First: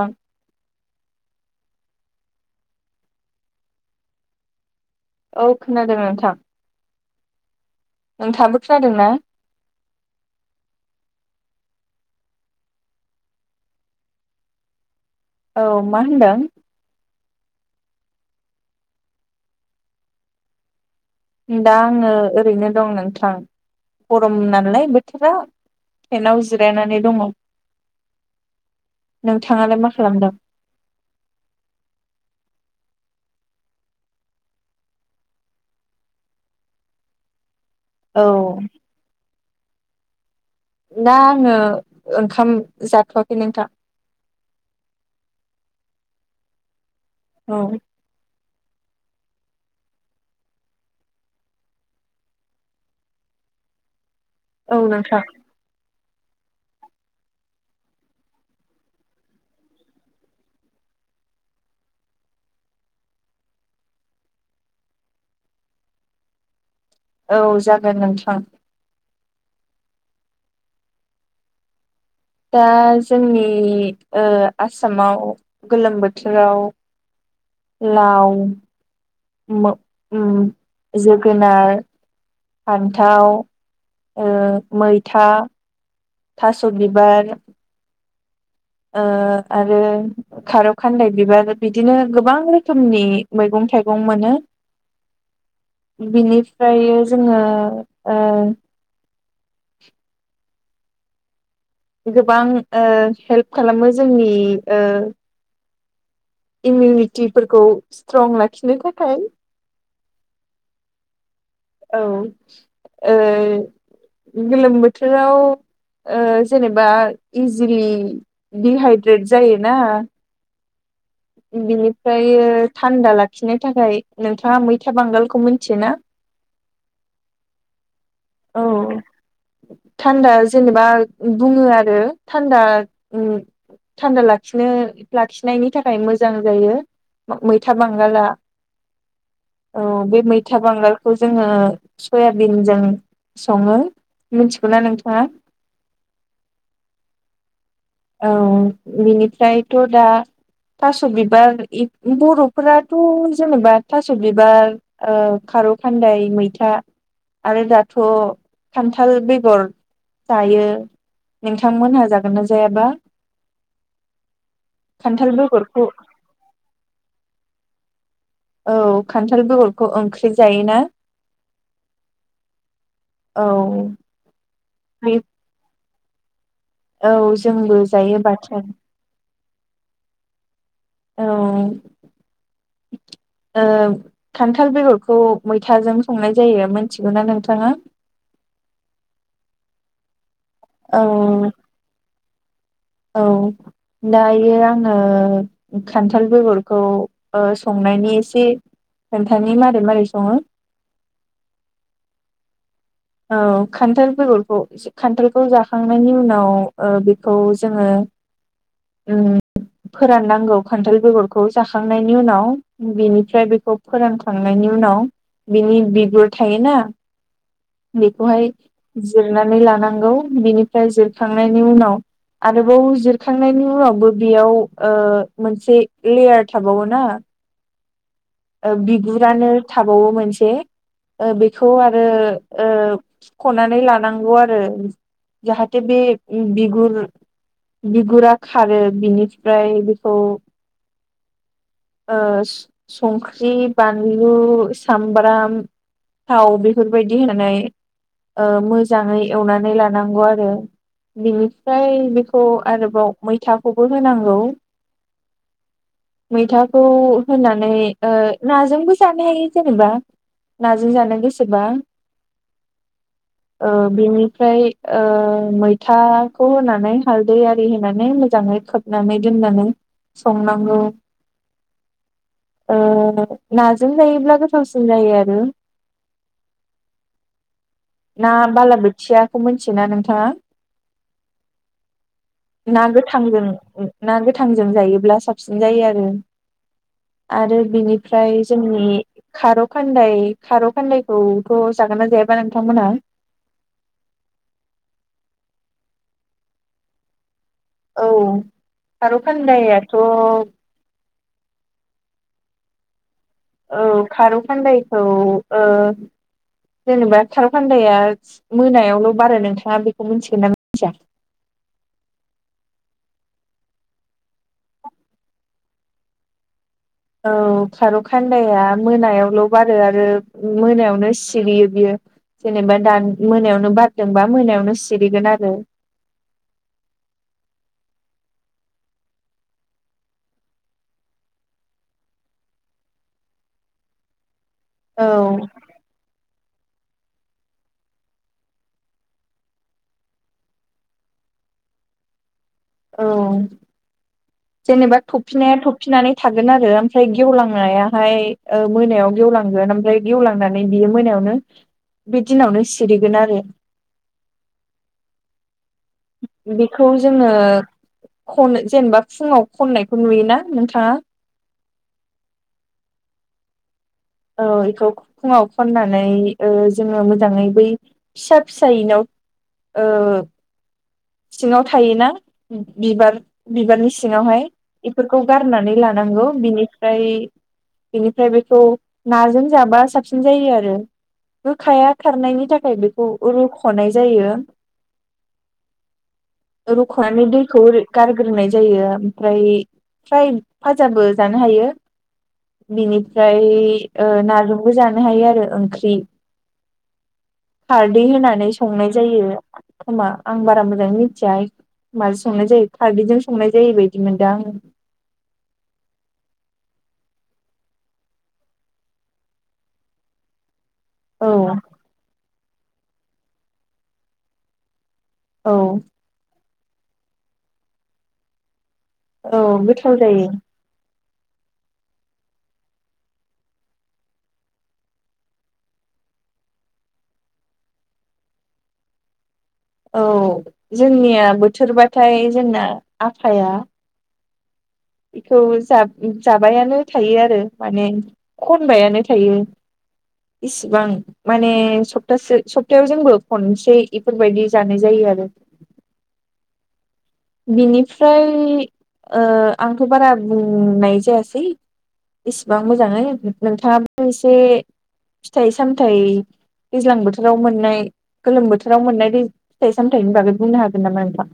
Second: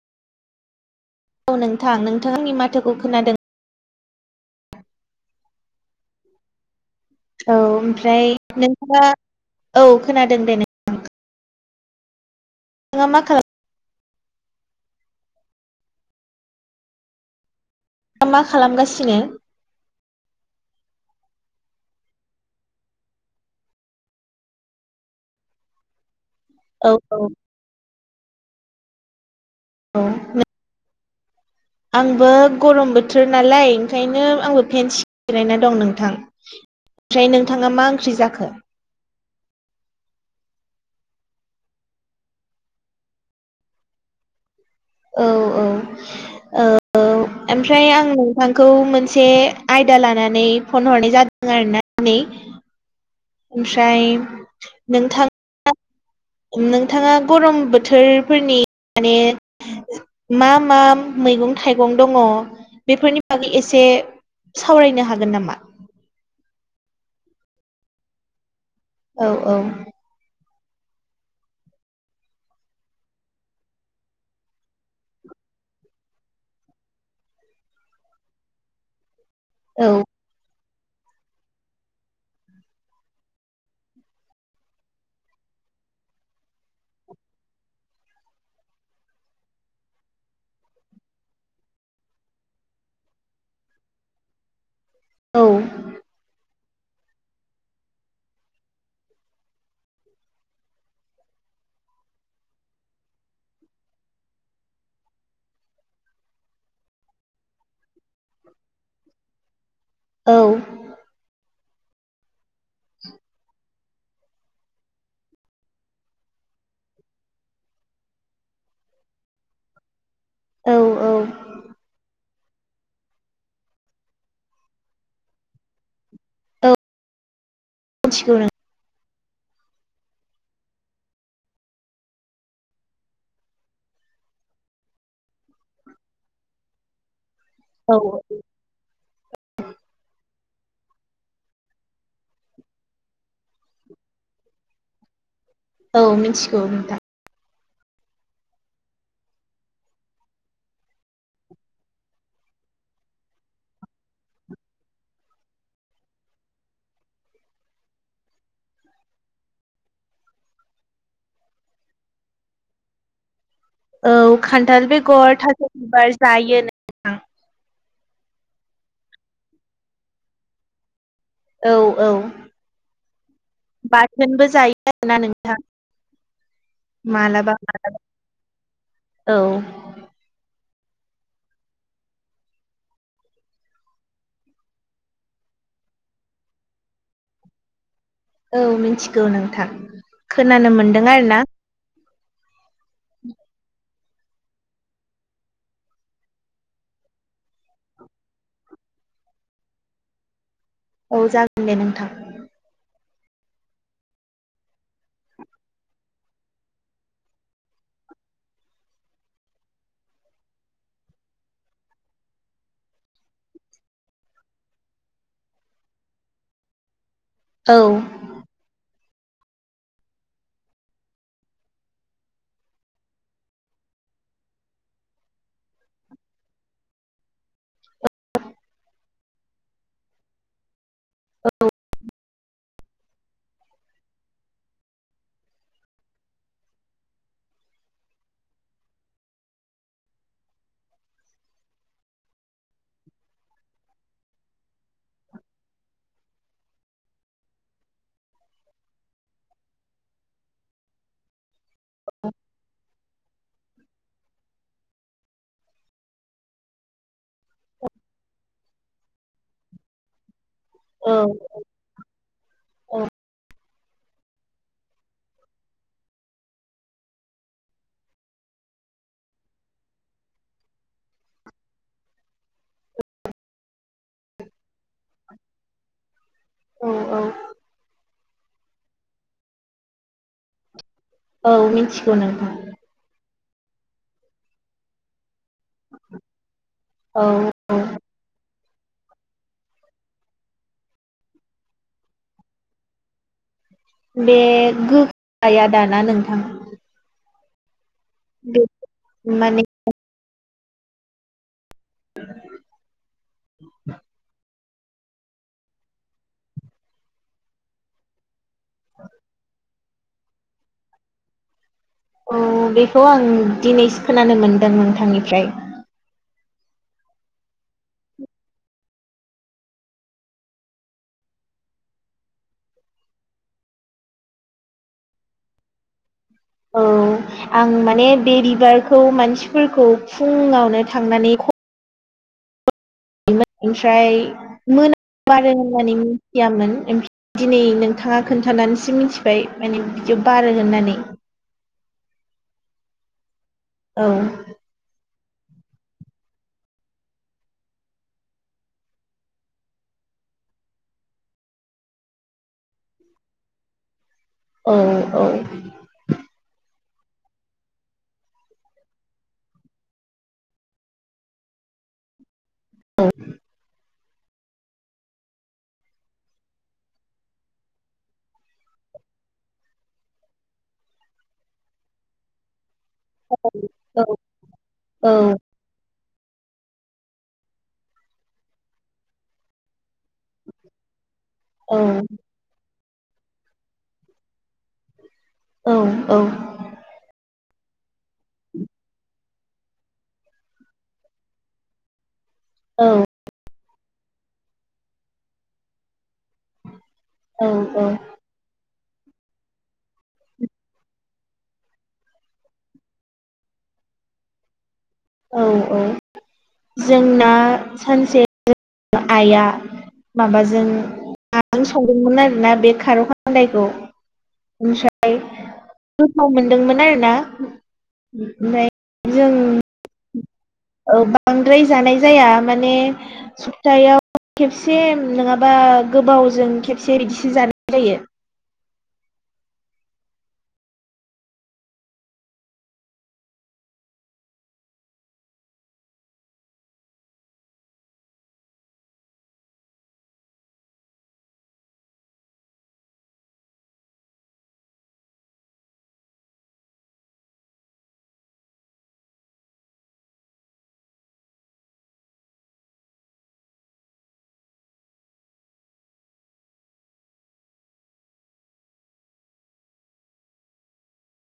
ओं। औ नोंथां नोंथां आंनि माथोखौ खोनादों? औ खोनादों नोंथां। औ ओमफ्राय नोंथाङाबो नोंथाङा खोनादोंना औ खोनादों दे नों थाङा मा खालाम औ मा होनदों? [unintelligible] मा खालामगासिनो? दा आंङो ओरैनो दं नोंथां गरम नालाय बोथोरा फेनाव औ जिरायनानै दङ। औ नोंथाङालाय मा औ खालामदों? [unintelligible] आंबो गरम बोथोर नालाय ओंखायनो आंबो पेन सि जिरायना दं नोंथां। ओमफ्राय नोंथाङा मा ओंख्रि औ। जाखो दा आङो ओंखाम जाथ'वाखै नोंथां। औ औ औ औ ओमफ्राय आं नोंथांखौ मोनसे आयदा लानानै फन हरनाय जादों आरोना [unintelligible] ओमफ्राय औ नोंथां। नोंथाङा गरम बोथोरफोरनि माने मा मा मैगं थाइगं दंङ बेफोरनि बागै एसे सावरायनो हागोन नामा? औ जागोन नोंथां। औ औ। दा जोंनि ओ आसामाव गोलोम बोथोराव लाव मो औ उम जोगोनार फान्थाव ओ मैथा थास' बिबार ओ आरो खार खान्दाय बिबार बिदिनो गोबां रोखोमनि मैगं थाइ गं मोनो। औ बिनिफ्रायो जोङो ओ गोबां ओ हेल्प खालामो जोंनि ओ इमिउनिटिफोरखौ स्ट्रं लाखिनो थाखाय औ। औ ओ गोलोम बोथोराव ओ जेनोबा इजिलि दिहाइद्रेट जायोना। औ औ। बिनिफ्रायो थान्दा लाखिनो थाखाय, नोंथाङा मैथा बांगालखौ मिथियोना? [unintelligible] औ मिथिगौ औ। थान्दा जेनोबा बुङो आरो थान्दा उम थान्दा लाखिनो लाखिनायनि था खाय मोजां जायो मै मैथा औ बांगला। औ बे मैथा बांगालखौ जोङो सयाबिनजों सङो। मिथिगौ ना नोंथाङा? औ मिथिगौ नोंथां। औ बिनिफ्रायथ' दा थास' बिबार बर'फोराथ' जेनेबा थास' बिबार ओ खारौ खान्दाय मैथा आरो दाथ' खान्थाल बेगर जायो। नोंथांमोनहा जागोन ना जायाबा? औ खान्थाल खान्थाल बेगर थास' बेगरखौ बिबार जायो नोंथां। औ खान्थाल बेगरखौ ओंख्रि जायोना। औ-औ औ बाथोनबो जायो बे आरोना नोंथां। औ मालाबा जोंबो मालाबा जायो बाथोन औ। औ ओ खान्थाल बेगरखौ मैथाजों संनाय जायो मोनथिगौना नोंथाङा। औ मिथिगौ नोंथां खोनानो मोनदों आरोना औ औ दायो आङो खान्थाल बेगरखौ ओ संनायनि एसे खोनथानि मारै-मारै सङो। औ जागोन दे नोंथां। औ खान्थाल बेगरखौ खान्थालखौ जाखांनायनि उनाव ओ बेखौ जोङो उम फोराननांगौ खान्थाल बेगरखौ जाखांनायनि उनाव बिनिफ्राय बेखौ फोरानखांनायनि उनाव बिनि बिगुर थायोना। औ बेखौहाय जिरनानै लानांगौ बिनिफ्राय जिरखांनायनि उनाव आरोबाव जिरखांनायनि उनावबो बेयाव ओ मोनसे लेयार थाबावो ना। ओ बिगुरानो थाबावो मोनसे ओ बेखौ आरो ओ हुख'ननानै लानांगौ आरो। जाहाथे बे बिगुर बिगुरा खारो बिनिफ्राय बेखौ ओ संख्रि बानलु सामब्राम थाव बेफोरबायदि होनानै ओ मोजाङै एवनानै लानांगौ आरो बिनिफ्राय बेखौ आरोबाव मैथाखौबो होनांगौ। [unintelligible] मैथाखौ होनानै ओ नाजोंबो जानो हायो जेनेबा नाजों औ जानो गोसोबा [unintelligible] औ ओ बिनिफ्राय ओ मैथाखौ होनानै हालदै आरि होनानै मोजाङै खोबनानै दोननानै संनांगौ। ओ नाजोंजायोब्ला गोथावसिन जायो आरो। औ औ। ना बालाबोथियाखौ मिथियोना नोंथाङा? औ मिथिगौ नोंथां। ना गोथांजों ना गोथांजों जायोब्ला साबसिन जायो आरो नोंथां। औ आरो बिनिफ्राय जोंनि खार' खान्दाय खार' खान्दायखौथ' जागोन ना जायाबा नोंथांमोनहा? बे गोहाया दाना नोंथां। औ बे खारौ माने खान्दायाथ' [unintelligible] औ खारौ खान्दायखौ ओ जेनेबा खारौ खान्दाया मोनायावल' बारा नोंथाङा बेखौ मिथिगोन ना मिथिया? औ बेखौ आं दिनैसो खोनानो मोनदों नोंथांनिफ्राय। औ खार' खान्दाया मोनायावल' बारो आरो मोनायावनो सिरियो बियो। जेनेबा दा मोनायावनो बारदोंबा मोनायावनो सिरिगोन आरो। औ आं माने बे बिबार खौ मानसिफोर खौ फुङावनो थांनानै ख ओमफ्राय औ मोनामार होननानै मिथियामोन दिनै नोंथाङा खोन्थानानैसो मिन्थिबाय माने बिदि बारो होननानै। औ। औ। जेनेबा थफिनाया थफिनानै थागोन आरो ओमफ्राय गेवलांनायाहाय ओ मोनायाव गेवलांगोन, ओमफ्राय गेवलांनानै बियो मोनायावनो बे दिनावनो सिरिगोन आरो। औ औ। बेखौ जोङो खनो जेनेबा फुङाव खननायखौ नुयोना नोंथाङा? औ। औ एखौ फुङाव खननानै, ओ जोङो मोजाङै बै फिसा फिसायैनाव ओ सिङाव थायोना बिबार बिबारनि सिङावहाय एफोरखौ औ गारना नानै लानांगौ, बेनिफ्राय बेनिफ्राय बेखौ नाजों जाबा साब सिन जायो आरो औ गोखाया खारनायनि थाखाय बेखौ रुख'नाय जायो। औ औ। रुख'नानै दैखौ ओरै गारग्रोनाय जायो। फ्राय फ्राय फाजाबो जानो हायो बिनिफ्राय ओ नाजोंबो जानो हायो आरो ओंख्रि, औ खारदै होनानै संनाय जायो खोमा, आं बारा मोजाङै मिथिया माजों संनाय जायो खारदैजों संनाय जायो बायदि मोनदां आङो। औ औ जोंना, सानसे आइआ माबाजों औ नाजों संदोंमोन आरोना बे खार' खान खान्दायखौ ओमफ्राय औ। गोथाव मोनदोंमोन आरो ना आमफाय जों औ गोथाव जायो औ बांद्राय जानाय जाया माने थायाव खेबसे नङाबा गोबावजों खेबसे इदिसो जानाय जायो। औ, जोंनिया बोथोरबाथाय जोंना आफाया बिखौ जाब-जाबायानो थायो आरो माने खनबायानो थायो। इसिबां माने सप्तासे सप्तायाव जोंबो खनसे इफोरबायदि जानाय जायो आरो। बिनिफ्राय ओ आंथ' बारा बुं नाय जायासै एसेबां मोजाङै नोंथाङाबो एसे फिथाइ सामथाय दैज्लां बोथोराव मोननाय गोलोम बोथोराव मोननाय बे फिथाइ सामथाइनि बागै बुंनो हागोन नामा नोंथां?